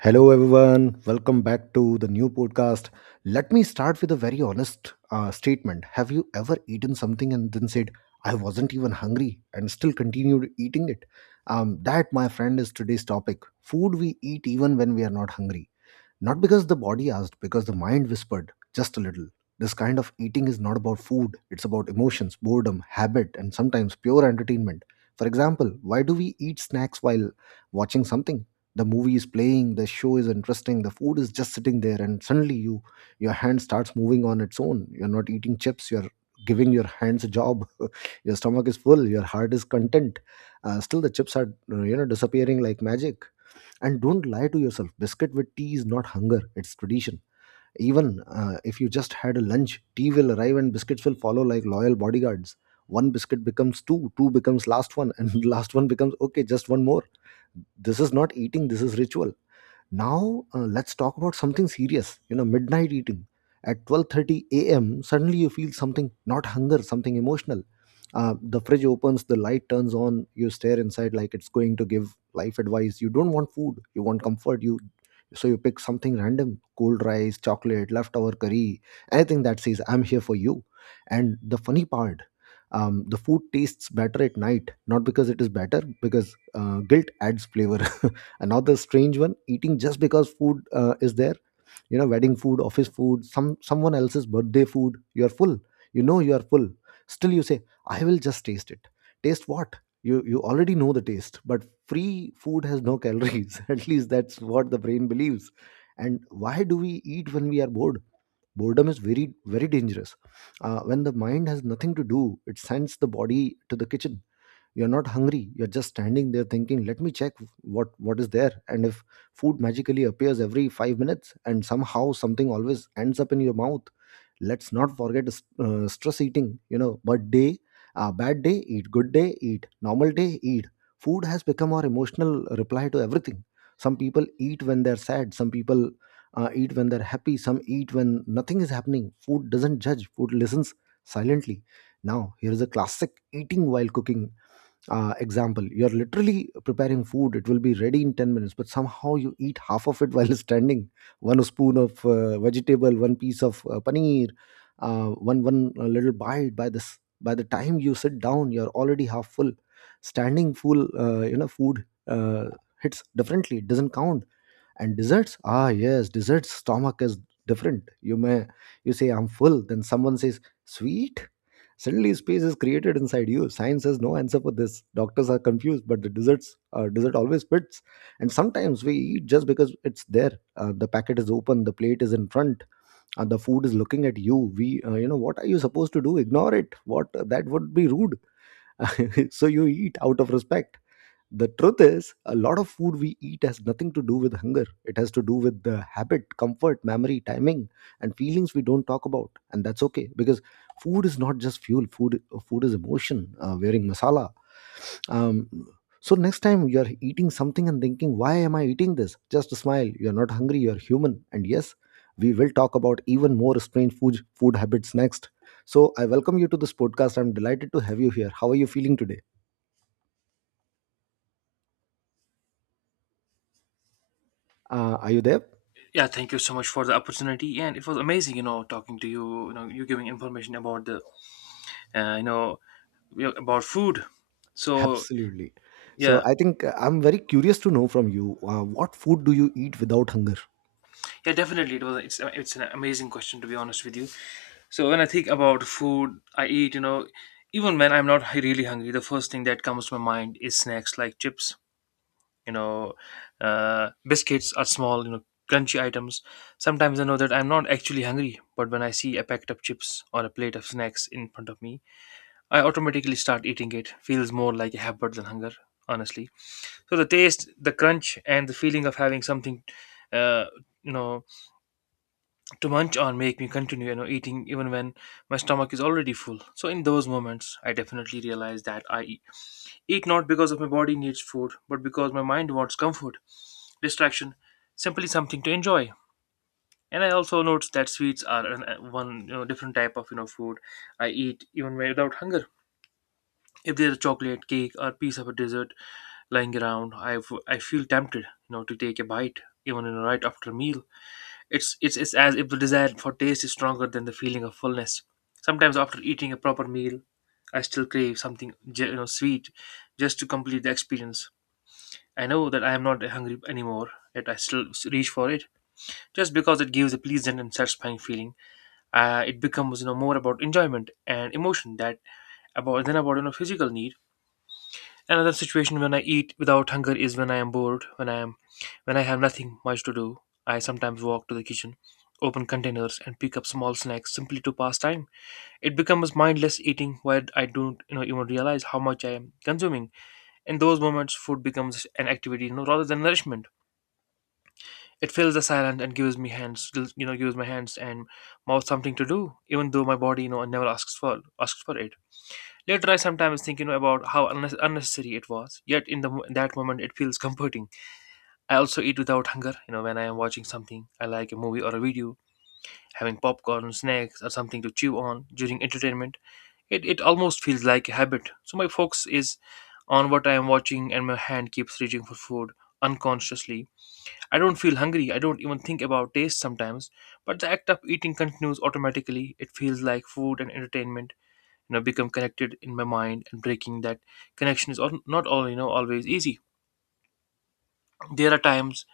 Hello, everyone. Welcome back to the new podcast. Let me start with a very honest statement. Have you ever eaten something and then said, I wasn't even hungry and still continued eating it? That, my friend, is today's topic: food we eat even when we are not hungry. Not because the body asked, because the mind whispered just a little. This kind of eating is not about food, it's about emotions, boredom, habit, and sometimes pure entertainment. For example, why do we eat snacks while watching something? The movie is playing, the show is interesting, the food is just sitting there, and suddenly your hand starts moving on its own. You're not eating chips, you're giving your hands a job. Your stomach is full, your heart is content. Still, the chips are you know, disappearing like magic, and don't lie to yourself. Biscuit with tea is not hunger, it's tradition. Even if you just had a lunch, tea will arrive and biscuits will follow like loyal bodyguards. One biscuit becomes two, two becomes last one, and last one becomes okay, just one more. This is not eating, this is ritual. Now, let's talk about something serious, you know, midnight eating. At 12:30 a.m., suddenly you feel something, not hunger, something emotional. The fridge opens, the light turns on, you stare inside like it's going to give life advice. You don't want food, you want comfort. You, so you pick something random, cold rice, chocolate, leftover curry, anything that says I'm here for you. And the funny part, the food tastes better at night, not because it is better, because guilt adds flavor. Another strange one, eating just because food is there. You know, wedding food, office food, someone else's birthday food, you are full, you know you are full, still you say, I will just taste it. Taste what? You already know the taste, but free food has no calories. At least that's what the brain believes. And why do we eat when we are bored? Boredom is very, very dangerous. When the mind has nothing to do, it sends the body to the kitchen. You're not hungry. You're just standing there thinking, let me check what is there. And if food magically appears every 5 minutes, and somehow something always ends up in your mouth. Let's not forget stress eating. You know, but day, bad day, eat. Good day, eat. Normal day, eat. Food has become our emotional reply to everything. Some people eat when they're sad. Some people eat when they're happy. Some eat when nothing is happening. Food doesn't judge. Food listens silently. Now, here is a classic, eating while cooking. Example, you're literally preparing food, it will be ready in 10 minutes, but somehow you eat half of it while standing. One spoon of vegetable, one piece of paneer, one one little bite. By the time you sit down, you're already half full. Standing full, you know, food hits differently, it doesn't count. And desserts, ah yes, desserts stomach is different. You say I'm full, then someone says sweet, suddenly space is created inside you. Science has no answer for this, doctors are confused, but the dessert always fits. And sometimes we eat just because it's there. The packet is open, the plate is in front, the food is looking at you. We You know, what are you supposed to do, ignore it? What, that would be rude. So you eat out of respect. The truth is, a lot of food we eat has nothing to do with hunger, it has to do with the habit, comfort, memory, timing, and feelings we don't talk about. And that's okay, because food is not just fuel. Food is emotion wearing masala. um, so next time you're eating something and thinking why am I eating this, just smile, you're not hungry, you're human. And yes, we will talk about even more strange food habits next. So I welcome you to this podcast, I'm delighted to have you here. How are you feeling today? Are you there? Yeah, thank you so much for the opportunity, and it was amazing, you know, talking to you. You know, you giving information about the, uh, you know, about food. So Absolutely. So yeah, I think I'm very curious to know from you, what food do you eat without hunger? yeah, definitely, it was. It's an amazing question, to be honest with you. So when I think about food, I eat, you know, even when I'm not really hungry, the first thing that comes to my mind is snacks like chips. You know, biscuits are small, you know, crunchy items. Sometimes I know that I'm not actually hungry, but when I see a packet of chips or a plate of snacks in front of me, I automatically start eating it. Feels more like a habit than hunger, honestly. So the taste, the crunch, and the feeling of having something, uh, you know, to munch on make me continue, you know, eating even when my stomach is already full. So in those moments, I definitely realize that I eat not because of my body needs food, but because my mind wants comfort, distraction, simply something to enjoy. And I also notice that sweets are an, one, you know, different type of, you know, food I eat even without hunger. If there's a chocolate cake or piece of a dessert lying around, I feel tempted, you know, to take a bite even in right after a meal. It's as if the desire for taste is stronger than the feeling of fullness. Sometimes after eating a proper meal, I still crave something you know, sweet, just to complete the experience. I know that I am not hungry anymore, yet I still reach for it just because it gives a pleasant and satisfying feeling. It becomes, you know, more about enjoyment and emotion that about than about, you know, physical need. Another situation when I eat without hunger is when I am bored, when I have nothing much to do. I sometimes walk to the kitchen, open containers and pick up small snacks simply to pass time. It becomes mindless eating where I don't, you know, even realize how much I am consuming. In those moments, food becomes an activity, you know, rather than nourishment. It fills the silence and gives me hands you know, gives my hands and mouth something to do, even though my body, you know, never asks for it. Later, I sometimes think, you know, about how unnecessary it was. Yet in the that moment, it feels comforting. I also eat without hunger, you know, when I am watching something I like, a movie or a video, having popcorn, snacks, or something to chew on during entertainment. It almost feels like a habit. So my focus is on what I am watching, and my hand keeps reaching for food unconsciously. I don't feel hungry. I don't even think about taste sometimes. But the act of eating continues automatically. It feels like food and entertainment, you know, become connected in my mind, and breaking that connection is not all you know, always easy. There are times,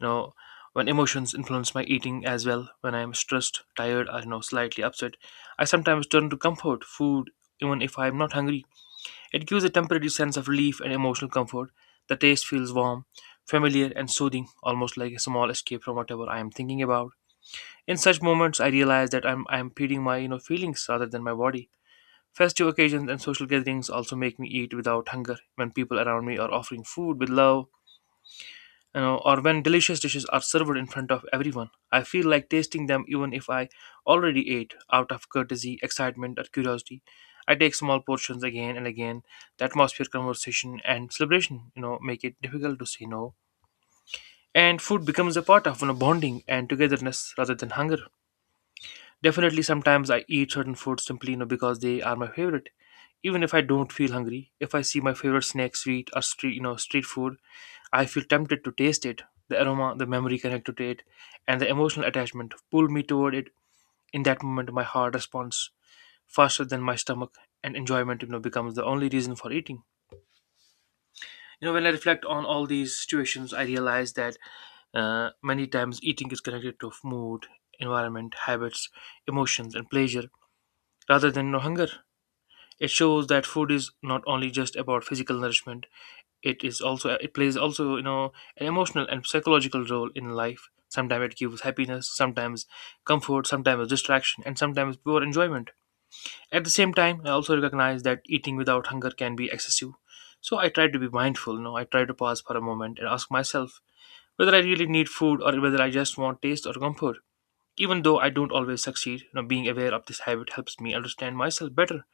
you know, when emotions influence my eating as well. When I'm stressed, tired, or, you know, slightly upset, I sometimes turn to comfort food, even if I'm not hungry. It gives a temporary sense of relief and emotional comfort. The taste feels warm, familiar, and soothing, almost like a small escape from whatever I am thinking about. In such moments, I realize that I'm feeding my, you know, feelings rather than my body. Festive occasions and social gatherings also make me eat without hunger. When people around me are offering food with love, you know, or when delicious dishes are served in front of everyone, I feel like tasting them even if I already ate, out of courtesy, excitement, or curiosity. I take small portions again and again. The atmosphere, conversation, and celebration, you know, make it difficult to say no. And food becomes a part of, you know, bonding and togetherness rather than hunger. Definitely, sometimes I eat certain foods simply, you know, because they are my favorite. Even if I don't feel hungry, if I see my favorite snack, sweet or street food, I feel tempted to taste it. The aroma, the memory connected to it, and the emotional attachment pull me toward it. In that moment, my heart responds faster than my stomach, and enjoyment, you know, becomes the only reason for eating. You know, when I reflect on all these situations, I realize that, many times, eating is connected to mood, environment, habits, emotions, and pleasure rather than no hunger. It shows that food is not only just about physical nourishment; it plays also, you know, an emotional and psychological role in life. Sometimes it gives happiness, sometimes comfort, sometimes distraction, and sometimes pure enjoyment. At the same time, I also recognize that eating without hunger can be excessive. So I try to be mindful. You know, I try to pause for a moment and ask myself whether I really need food or whether I just want taste or comfort. Even though I don't always succeed, you know, being aware of this habit helps me understand myself better.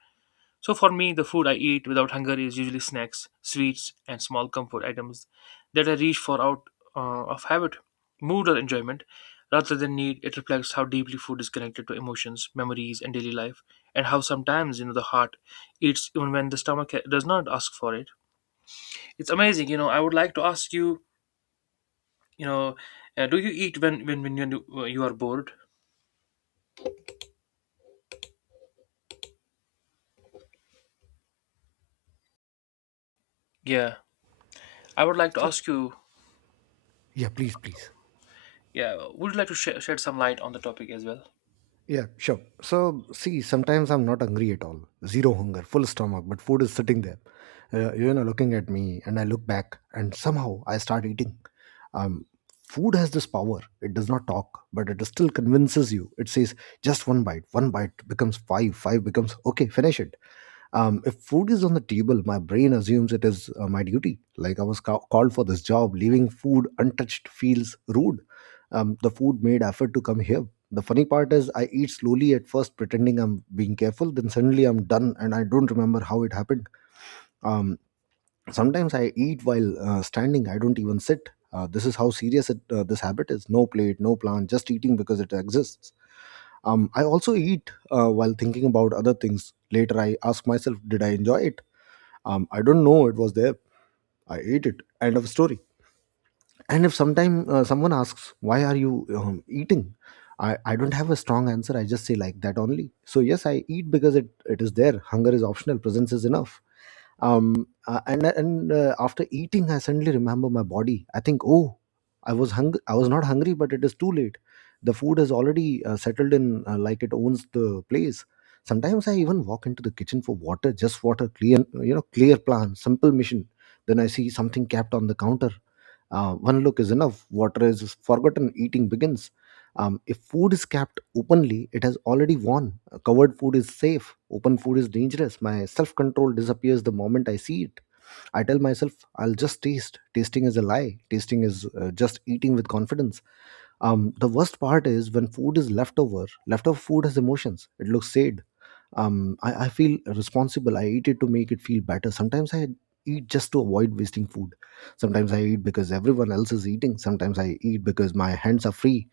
So for me, the food I eat without hunger is usually snacks, sweets, and small comfort items that I reach for out, of habit, mood, or enjoyment. Rather than need, it reflects how deeply food is connected to emotions, memories, and daily life, and how sometimes, you know, the heart eats even when the stomach does not ask for it. It's amazing, you know. I would like to ask you, you know, do you eat when you you are bored? Yeah, I would like to So, ask you. yeah, please, please. Yeah, would you like to shed some light on the topic as well? Yeah, sure. So, see, sometimes I'm not hungry at all. Zero hunger, full stomach, but food is sitting there, you know, looking at me. And I look back, and somehow I start eating. Um, Food has this power. It does not talk, but it still convinces you. It says, just one bite. One bite becomes five, five becomes, okay, finish it. If food is on the table, my brain assumes it is my duty. Like I was called for this job, leaving food untouched feels rude. The food made effort to come here. The funny part is, I eat slowly at first, pretending I'm being careful. Then suddenly I'm done, and I don't remember how it happened. Um, Sometimes I eat while standing. I don't even sit. This is how serious this habit is. No plate, no plan, just eating because it exists. I also eat while thinking about other things. Later, I ask myself, did I enjoy it? I don't know. It was there. I ate it. End of story. And if sometime someone asks why are you eating, I don't have a strong answer, I just say like that only. So yes, I eat because it is there. Hunger is optional, presence is enough. And after eating, I suddenly remember my body, I think, oh, I was hungry. I was not hungry, but it is too late. The food has already settled in, like it owns the place. Sometimes I even walk into the kitchen for water, just water, clear, you know, clear plan, simple mission. Then I see something kept on the counter, one look is enough. Water is forgotten. Eating begins. If food is kept openly, it has already won. Covered food is safe, open food is dangerous. My self control disappears the moment I see it. I tell myself, I'll just taste. Tasting is a lie. Tasting is just eating with confidence. The worst part is when food is leftover. Leftover food has emotions, it looks sad. I feel responsible, I eat it to make it feel better. Sometimes I eat just to avoid wasting food. Sometimes I eat because everyone else is eating. Sometimes I eat because my hands are free.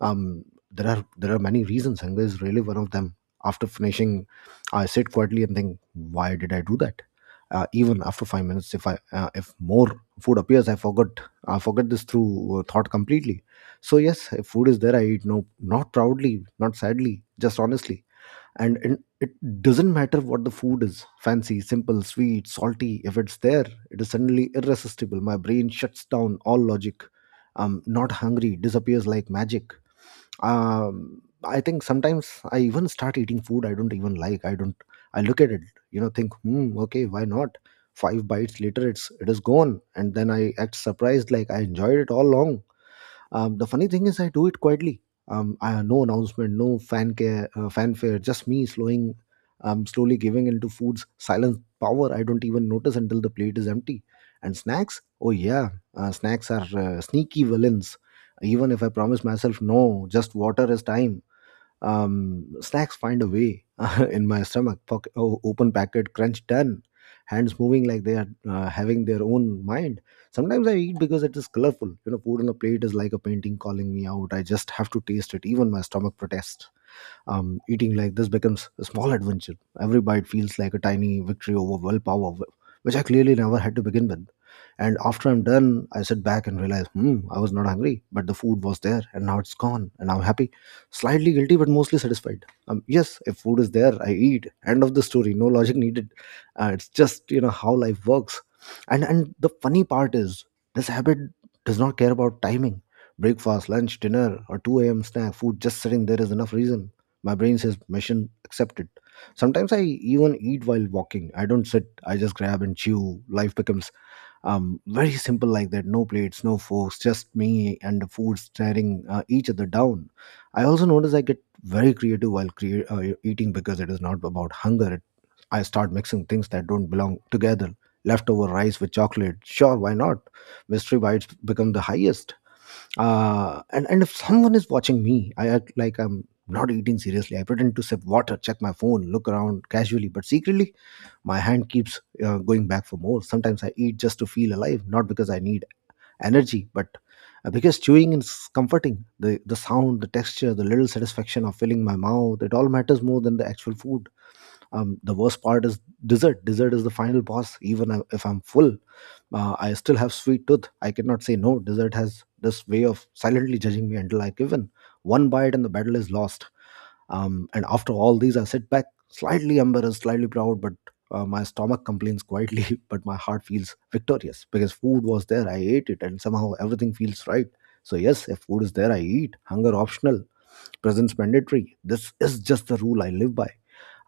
um there are many reasons, hunger is really one of them. After finishing, I sit quietly and think, why did I do that? Even after 5 minutes, if more food appears, I forgot I forget this through thought completely. So yes, if food is there, I eat. No, not proudly, not sadly, just honestly. And it doesn't matter what the food is, fancy, simple, sweet, salty, if it's there, it is suddenly irresistible. My brain shuts down all logic. I'm not hungry disappears like magic. I think sometimes I even start eating food I don't even like. I don't I look at it, you know, think, hmm, okay, why not? Five bites later, it is gone, and then I act surprised like I enjoyed it all along. The funny thing is, I do it quietly. No announcement, no fan care, fanfare, just me slowly giving into food's silent power. I don't even notice until the plate is empty. And snacks? Oh yeah, snacks are sneaky villains. Even if I promise myself no, just water is time, snacks find a way in my stomach. Pocket, oh, open packet, crunch, done. Hands moving like they are having their own mind. Sometimes I eat because it is colorful. You know, food on a plate is like a painting calling me out. I just have to taste it. Even my stomach protests. Eating like this becomes a small adventure. Every bite feels like a tiny victory over willpower, which I clearly never had to begin with. And after I'm done, I sit back and realize, hmm, I was not hungry, but the food was there, and now it's gone, and I'm happy. Slightly guilty, but mostly satisfied. Yes, if food is there, I eat. End of the story. No logic needed. It's just you know how life works. And the funny part is, this habit does not care about timing. Breakfast, lunch, dinner, or 2 a.m. snack, food just sitting there is enough reason. My brain says mission accepted. Sometimes I even eat while walking. I don't sit. I just grab and chew. Life becomes very simple like that. No plates, no forks, just me and the food staring each other down. I also notice I get very creative while eating because it is not about hunger. I start mixing things that don't belong together. Leftover rice with chocolate. Sure, why not? Mystery bites become the highest and if someone is watching me, I act like I'm not eating seriously. I pretend to sip water, check my phone, look around casually, but secretly my hand keeps going back for more. Sometimes I eat just to feel alive, not because I need energy, but because chewing is comforting. The sound, the texture, the little satisfaction of filling my mouth, it all matters more than the actual food. The worst part is dessert. Is the final boss. Even if I'm full, I still have sweet tooth. I cannot say no. Dessert has this way of silently judging me until I give in. One bite and the battle is lost. And after all these, I sit back, slightly embarrassed, slightly proud, but my stomach complains quietly but my heart feels victorious because food was there, I ate it, and somehow everything feels right. So yes, if food is there, I eat. Hunger optional, presence mandatory. This is just the rule I live by.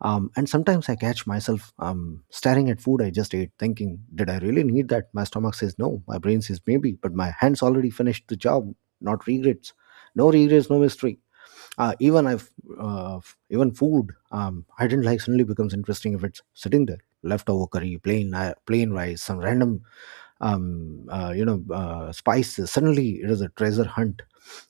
And sometimes I catch myself staring at food I just ate, thinking, did I really need that? My stomach says no, my brain says maybe, but my hands already finished the job, not regrets. No regrets, no mystery. Uh, even I've, uh, Even food I didn't like suddenly becomes interesting if it's sitting there. Leftover curry, plain rice, some random spices. Suddenly, it is a treasure hunt.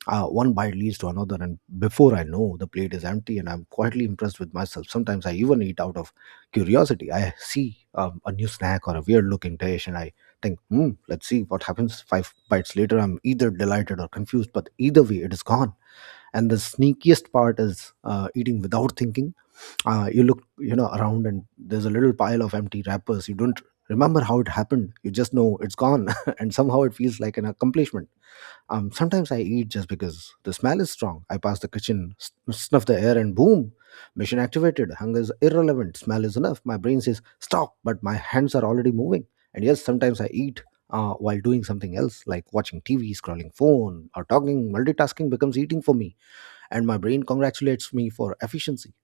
One bite leads to another, and before I know, the plate is empty, and I'm quietly impressed with myself. Sometimes I even eat out of curiosity. I see a new snack or a weird-looking dish, and I think, hmm, let's see what happens. Five bites later, I'm either delighted or confused, but either way, it is gone. And the sneakiest part is eating without thinking. You look, you know, around and there's a little pile of empty wrappers. You don't remember how it happened, you just know it's gone and somehow it feels like an accomplishment. Sometimes I eat just because the smell is strong. I pass the kitchen, snuff the air, and boom, mission activated. Hunger is irrelevant, smell is enough. My brain says stop, but my hands are already moving. And yes, sometimes I eat while doing something else, like watching TV, scrolling phone, or talking. Multitasking becomes eating for me, and my brain congratulates me for efficiency.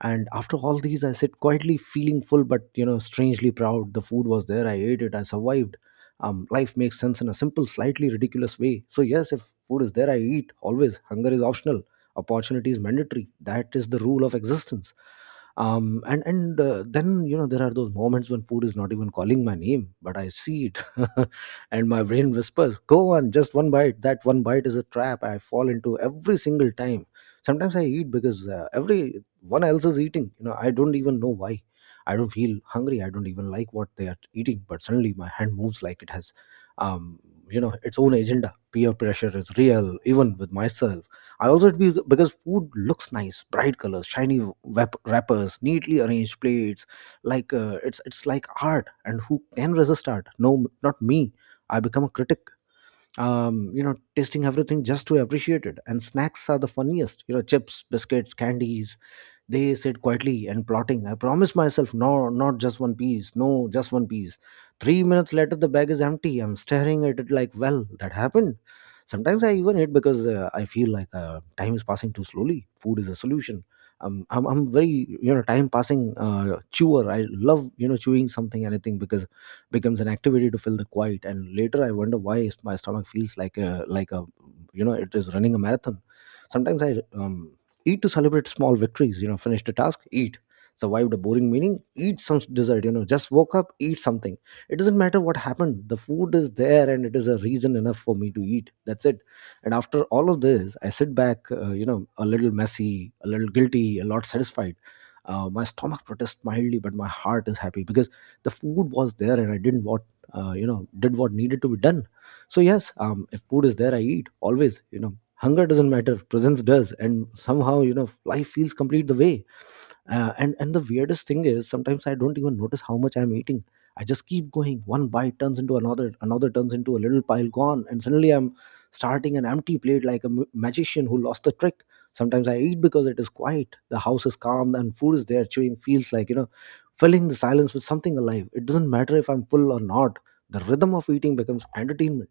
And after all these, I sit quietly, feeling full, but you know, strangely proud. The food was there, I ate it, I survived. Life makes sense in a simple, slightly ridiculous way. So yes, if food is there, I eat, always. Hunger is optional, opportunity is mandatory. That is the rule of existence. And Then, you know, there are those moments when food is not even calling my name, but I see it and my brain whispers, go on, just one bite. That one bite is a trap I fall into every single time. Sometimes I eat because every one else is eating. You know, I don't even know why. I don't feel hungry, I don't even like what they are eating, but suddenly my hand moves like it has um you know, its own agenda. Peer pressure is real, even with myself. I also be because food looks nice, bright colors, shiny wrappers, neatly arranged plates. Like it's like art, and who can resist art? No, not me. I become a critic, you know, tasting everything just to appreciate it. And snacks are the funniest. You know, chips, biscuits, candies, they sit quietly and plotting. I promise myself, no, not just one piece. No, just one piece. 3 minutes later, the bag is empty. I'm staring at it like, well, that happened. Sometimes I even eat because I feel like time is passing too slowly. Food is a solution. I'm very, you know, time passing chewer. I love, you know, chewing something, anything, because it becomes an activity to fill the quiet. And later I wonder why my stomach feels like a like a, you know, it is running a marathon. Sometimes I eat to celebrate small victories. You know, finished a task, eat. Survived a boring meeting, eat some dessert. You know, just woke up, eat something. It doesn't matter what happened, the food is there, and it is a reason enough for me to eat. That's it. And after all of this, I sit back, you know, a little messy, a little guilty, a lot satisfied. My stomach protests mildly, but my heart is happy because the food was there, and I didn't, what you know, did what needed to be done. So yes, if food is there, I eat, always. You know, hunger doesn't matter, presence does. And somehow, you know, life feels complete the way. And the weirdest thing is, sometimes I don't even notice how much I'm eating. I just keep going. One bite turns into another, another turns into a little pile gone, and suddenly I'm starting an empty plate like a magician who lost the trick. Sometimes I eat because it is quiet. The house is calm and food is there. Chewing feels like, you know, filling the silence with something alive. It doesn't matter if I'm full or not, the rhythm of eating becomes entertainment.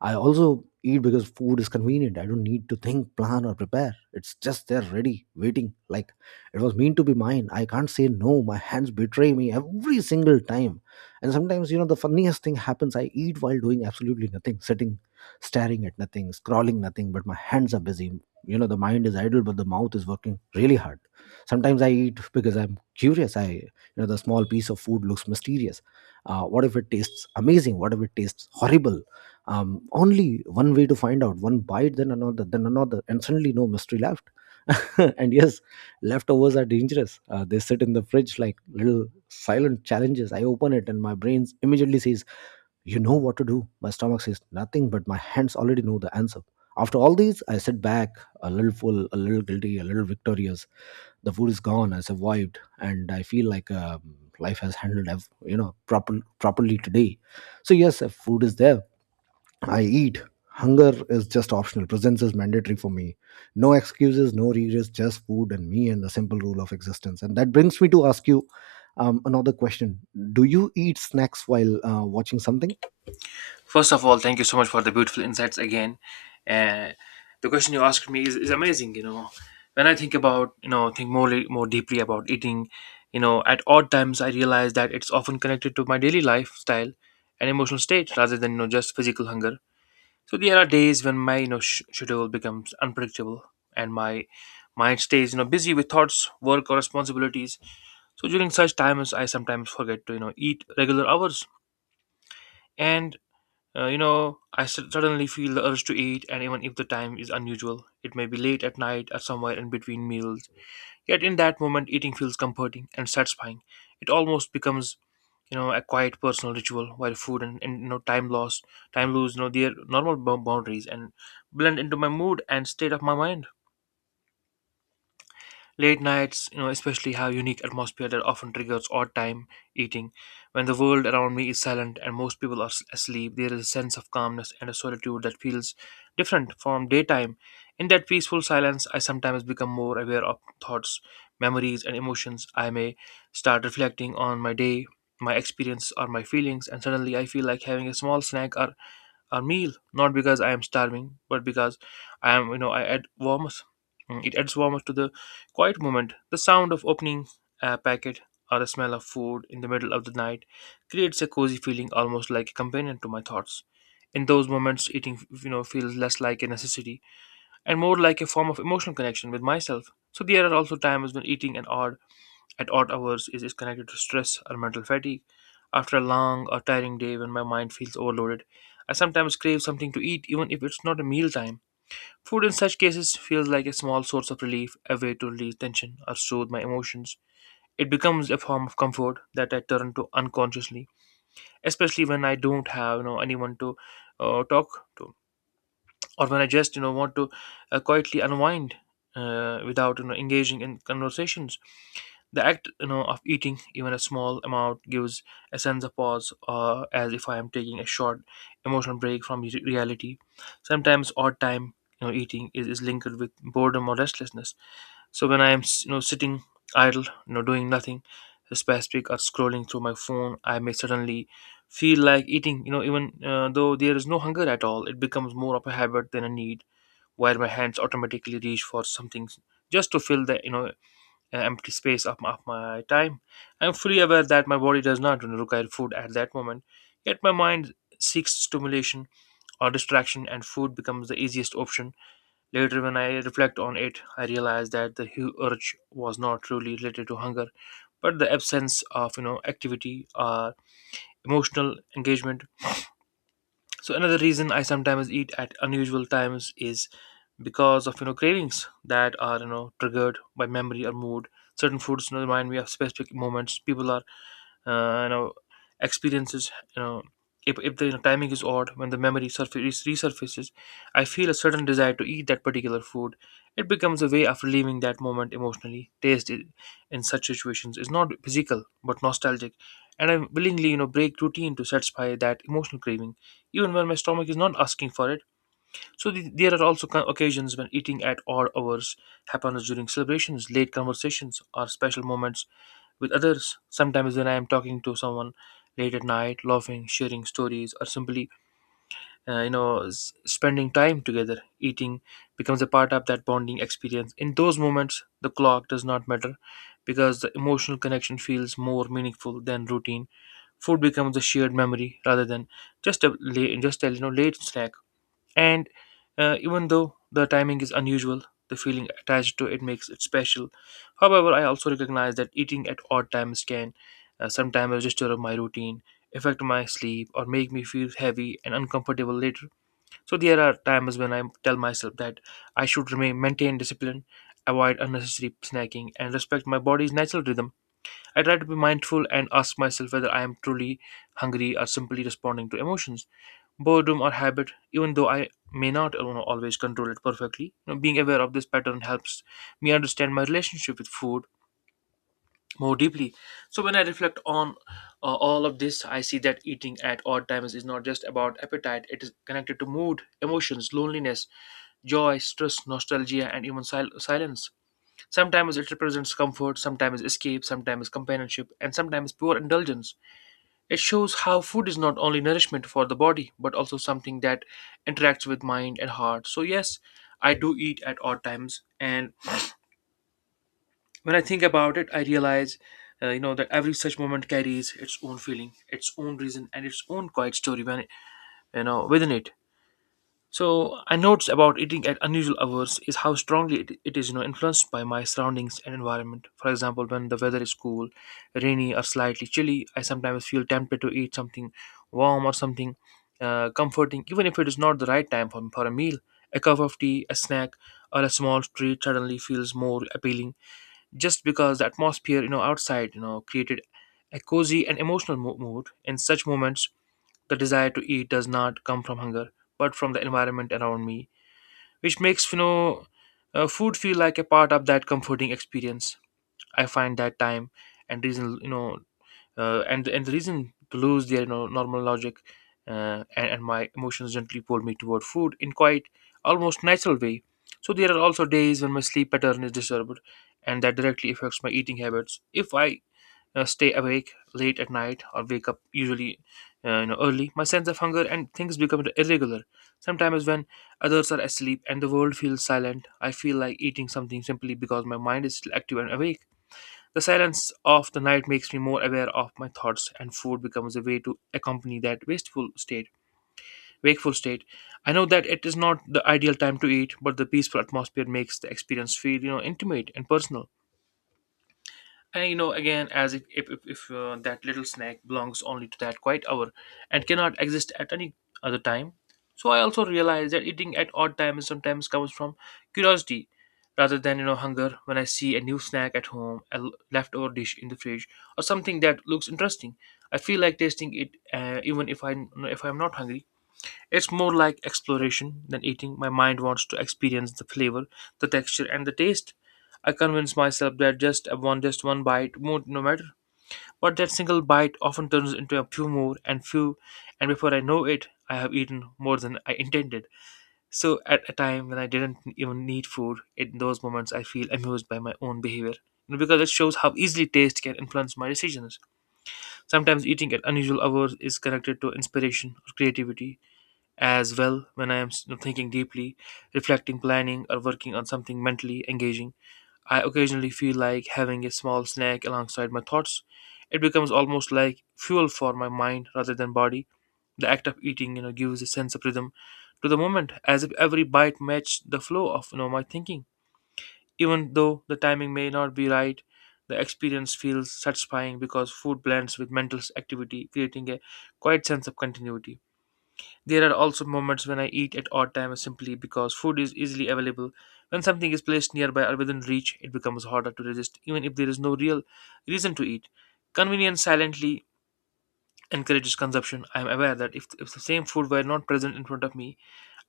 I also eat because food is convenient. I don't need to think, plan, or prepare. It's just there, ready, waiting. Like it was meant to be mine. I can't say no. My hands betray me every single time. And sometimes, you know, the funniest thing happens. I eat while doing absolutely nothing, sitting, staring at nothing, scrawling nothing, but my hands are busy. You know, the mind is idle, but the mouth is working really hard. Sometimes I eat because I'm curious. You know, the small piece of food looks mysterious. What if it tastes amazing? What if it tastes horrible? Only one way to find out. One bite, then another, then another, and suddenly no mystery left and yes, leftovers are dangerous. They sit in the fridge like little silent challenges. I open it and my brain immediately says, you know what to do. My stomach says nothing, but my hands already know the answer. After all these, I sit back, a little full, a little guilty, a little victorious. The food is gone, I survived, and I feel like life has handled you know, properly today. So yes, if food is there, I eat. Hunger is just optional. Presence is mandatory for me. No excuses, no regrets, just food and me and the simple rule of existence. And that brings me to ask you another question. Do you eat snacks while watching something? First of all, thank you so much for the beautiful insights again. Uh, the question you asked me is amazing. You know, when I think about, think more, more deeply about eating, you know, at odd times, I realize that it's often connected to my daily lifestyle and emotional state rather than, you know, just physical hunger. So there are days when my, you know, schedule becomes unpredictable and my mind stays, you know, busy with thoughts, work, or responsibilities. So during such times, I sometimes forget to, you know, eat regular hours, and, you know, I suddenly feel the urge to eat, and even if the time is unusual, it may be late at night or somewhere in between meals. Yet in that moment, eating feels comforting and satisfying. It almost becomes, you know, a quiet personal ritual while food and, you know, time lose, you know, their normal boundaries and blend into my mood and state of my mind. Late nights, you know, especially have unique atmosphere that often triggers odd time eating. When the world around me is silent and most people are asleep, there is a sense of calmness and a solitude that feels different from daytime. In that peaceful silence, I sometimes become more aware of thoughts, memories, and emotions. I may start reflecting on my day, my experience, or my feelings, and suddenly I feel like having a small snack or a meal, not because I am starving, but because I am, you know, I add warmth. It adds warmth to the quiet moment. The sound of opening a packet or the smell of food in the middle of the night creates a cozy feeling, almost like a companion to my thoughts. In those moments, eating, you know, feels less like a necessity and more like a form of emotional connection with myself. So there are also times when eating an odd at odd hours is connected to stress or mental fatigue. After a long or tiring day, when my mind feels overloaded, I sometimes crave something to eat, even if it's not a meal time. Food in such cases feels like a small source of relief, a way to release tension or soothe my emotions. It becomes a form of comfort that I turn to unconsciously, especially when I don't have, you know, anyone to talk to, or when I just, you know, want to quietly unwind, without, you know, engaging in conversations. The act, you know, of eating even a small amount gives a sense of pause, as if I am taking a short emotional break from reality. Sometimes odd time, you know, eating is linked with boredom or restlessness. So when I'm, you know, sitting idle, you know, doing nothing specific or scrolling through my phone, I may suddenly feel like eating. Even though there is no hunger at all, it becomes more of a habit than a need, where my hands automatically reach for something just to fill the empty space of my time. I'm fully aware that my body does not require food at that moment, yet my mind seeks stimulation or distraction, and food becomes the easiest option. Later, when I reflect on it, I realize that the urge was not truly related to hunger, but the absence of activity or emotional engagement. So another reason I sometimes eat at unusual times is because of cravings that are triggered by memory or mood. Certain foods remind me of specific moments, people are, uh, you know experiences, if the timing is odd, when the memory surface resurfaces, I feel a certain desire to eat that particular food. It becomes a way of relieving that moment emotionally. Taste, in such situations, is not physical but nostalgic, and I willingly break routine to satisfy that emotional craving, even when my stomach is not asking for it. So there are also occasions when eating at odd hours happens during celebrations, late conversations, or special moments with others. Sometimes when I am talking to someone late at night, laughing, sharing stories, or simply spending time together, eating becomes a part of that bonding experience. In those moments, the clock does not matter because the emotional connection feels more meaningful than routine. Food becomes a shared memory rather than just a late snack. And even though the timing is unusual, the feeling attached to it makes it special. However, I also recognize that eating at odd times can sometimes disturb my routine, affect my sleep, or make me feel heavy and uncomfortable later. So there are times when I tell myself that I should remain maintain discipline, avoid unnecessary snacking, and respect my body's natural rhythm. I try to be mindful and ask myself whether I am truly hungry or simply responding to emotions, boredom, or habit, even though I may not always control it perfectly. Being aware of this pattern helps me understand my relationship with food more deeply. So when I reflect on all of this, I see that eating at odd times is not just about appetite. It is connected to mood, emotions, loneliness, joy, stress, nostalgia, and even silence. Sometimes it represents comfort, sometimes escape, sometimes companionship, and sometimes pure indulgence. It shows how food is not only nourishment for the body, but also something that interacts with mind and heart. So, yes, I do eat at odd times. And when I think about it, I realize, that every such moment carries its own feeling, its own reason, and its own quiet story when it, within it. So I noticed about eating at unusual hours is how strongly it is, influenced by my surroundings and environment. For example, when the weather is cool, rainy, or slightly chilly, I sometimes feel tempted to eat something warm or something comforting, even if it is not the right time for a meal. A cup of tea, a snack, or a small treat suddenly feels more appealing, just because the atmosphere, you know, outside, you know, created a cozy and emotional mood. In such moments, the desire to eat does not come from hunger, but from the environment around me, which makes food feel like a part of that comforting experience. I find that time and reason, and the reason to lose their normal logic, and my emotions gently pull me toward food in quite almost natural way. So there are also days when my sleep pattern is disturbed, and that directly affects my eating habits. If I stay awake late at night or wake up usually early, my sense of hunger and things become irregular. Sometimes when others are asleep and the world feels silent, I feel like eating something simply because my mind is still active and awake. The silence of the night makes me more aware of my thoughts, and food becomes a way to accompany that wasteful state wakeful state. I know that it is not the ideal time to eat, but the peaceful atmosphere makes the experience feel intimate and personal. And again, as if that little snack belongs only to that quiet hour and cannot exist at any other time. So I also realize that eating at odd times sometimes comes from curiosity rather than hunger. When I see a new snack at home, a leftover dish in the fridge, or something that looks interesting, I feel like tasting it, even if I'm not hungry. It's more like exploration than eating. My mind wants to experience the flavor, the texture, and the taste. I convince myself that just one bite won't no matter. But that single bite often turns into a few more and few, and before I know it, I have eaten more than I intended. So at a time when I didn't even need food, in those moments I feel amused by my own behavior, because it shows how easily taste can influence my decisions. Sometimes eating at unusual hours is connected to inspiration or creativity as well, when I am thinking deeply, reflecting, planning, or working on something mentally engaging. I occasionally feel like having a small snack alongside my thoughts. It becomes almost like fuel for my mind rather than body. The act of eating gives a sense of rhythm to the moment, as if every bite matched the flow of my thinking. Even though the timing may not be right, the experience feels satisfying because food blends with mental activity, creating a quiet sense of continuity. There are also moments when I eat at odd times simply because food is easily available. When something is placed nearby or within reach, it becomes harder to resist, even if there is no real reason to eat. Convenience silently encourages consumption. I am aware that if the same food were not present in front of me,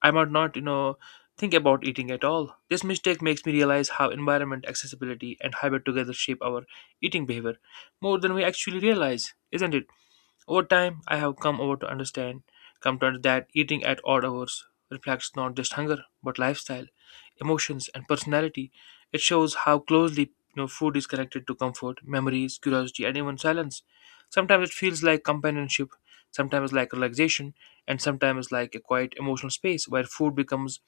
I might not think about eating at all. This mistake makes me realize how environment, accessibility, and habit together shape our eating behavior more than we actually realize, isn't it? Over time, I have come to understand that eating at odd hours reflects not just hunger but lifestyle, emotions, and personality. It shows how closely food is connected to comfort, memories, curiosity, and even silence. Sometimes it feels like companionship, sometimes like relaxation, and sometimes like a quiet emotional space where food becomes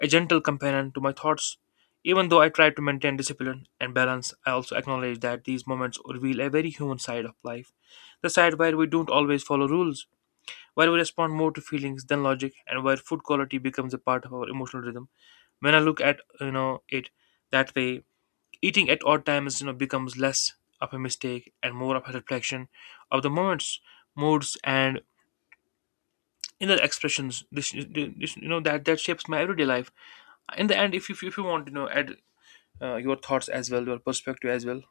a gentle companion to my thoughts. Even though I try to maintain discipline and balance, I also acknowledge that these moments reveal a very human side of life, the side where we don't always follow rules, where we respond more to feelings than logic, and where food quality becomes a part of our emotional rhythm. When I look at it that way, eating at odd times becomes less of a mistake and more of a reflection of the moments, moods, and inner expressions. This, that that shapes my everyday life. In the end, if you want to add your thoughts as well, your perspective as well.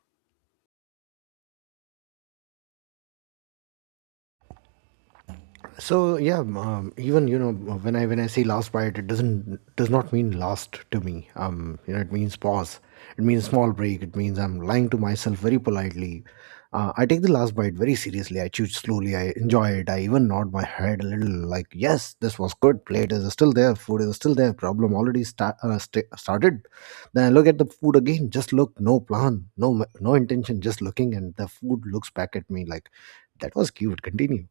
So yeah, even, you know, when I say last bite, it doesn't, does not mean last to me. You know, it means pause, it means small break, it means I'm lying to myself very politely. I take the last bite very seriously. I chew slowly, I enjoy it, I even nod my head a little, like yes, this was good. Plate is still there, food is still there, problem already sta- started. Then I look at the food again, just look, no plan, no intention, just looking, and the food looks back at me like, that was cute, continue.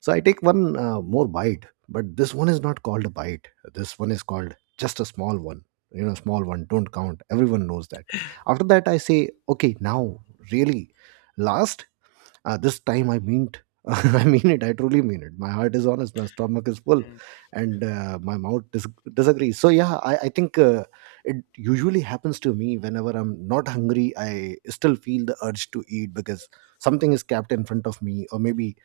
So I take one more bite, but this one is not called a bite. This one is called just a small one. You know, small one, don't count. Everyone knows that. After that, I say, okay, now, really, last, this time I mean it. I mean it, I truly mean it. My heart is honest, my stomach is full, Mm. and my mouth disagrees. So yeah, I think it usually happens to me whenever I'm not hungry, I still feel the urge to eat because something is kept in front of me, or maybe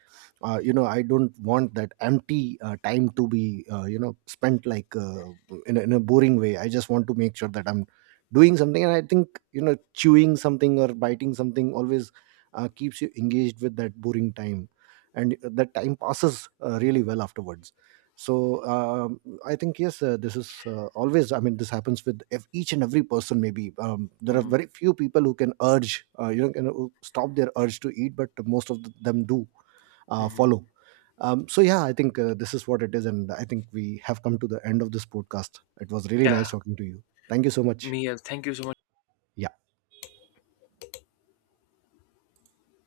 you know, I don't want that empty time to be, you know, spent like, in a boring way. I just want to make sure that I'm doing something, and I think, you know, chewing something or biting something always keeps you engaged with that boring time, and that time passes really well afterwards. So um, I think yes, this is, always, I mean, this happens with each and every person. Maybe there are Mhm. very few people who can urge, you know, can, stop their urge to eat, but most of them do, Mhm. follow. So yeah, I think, this is what it is, and I think we have come to the end of this podcast. It was really Yeah, nice talking to you. Thank you so much. me. Thank you so much. Yeah.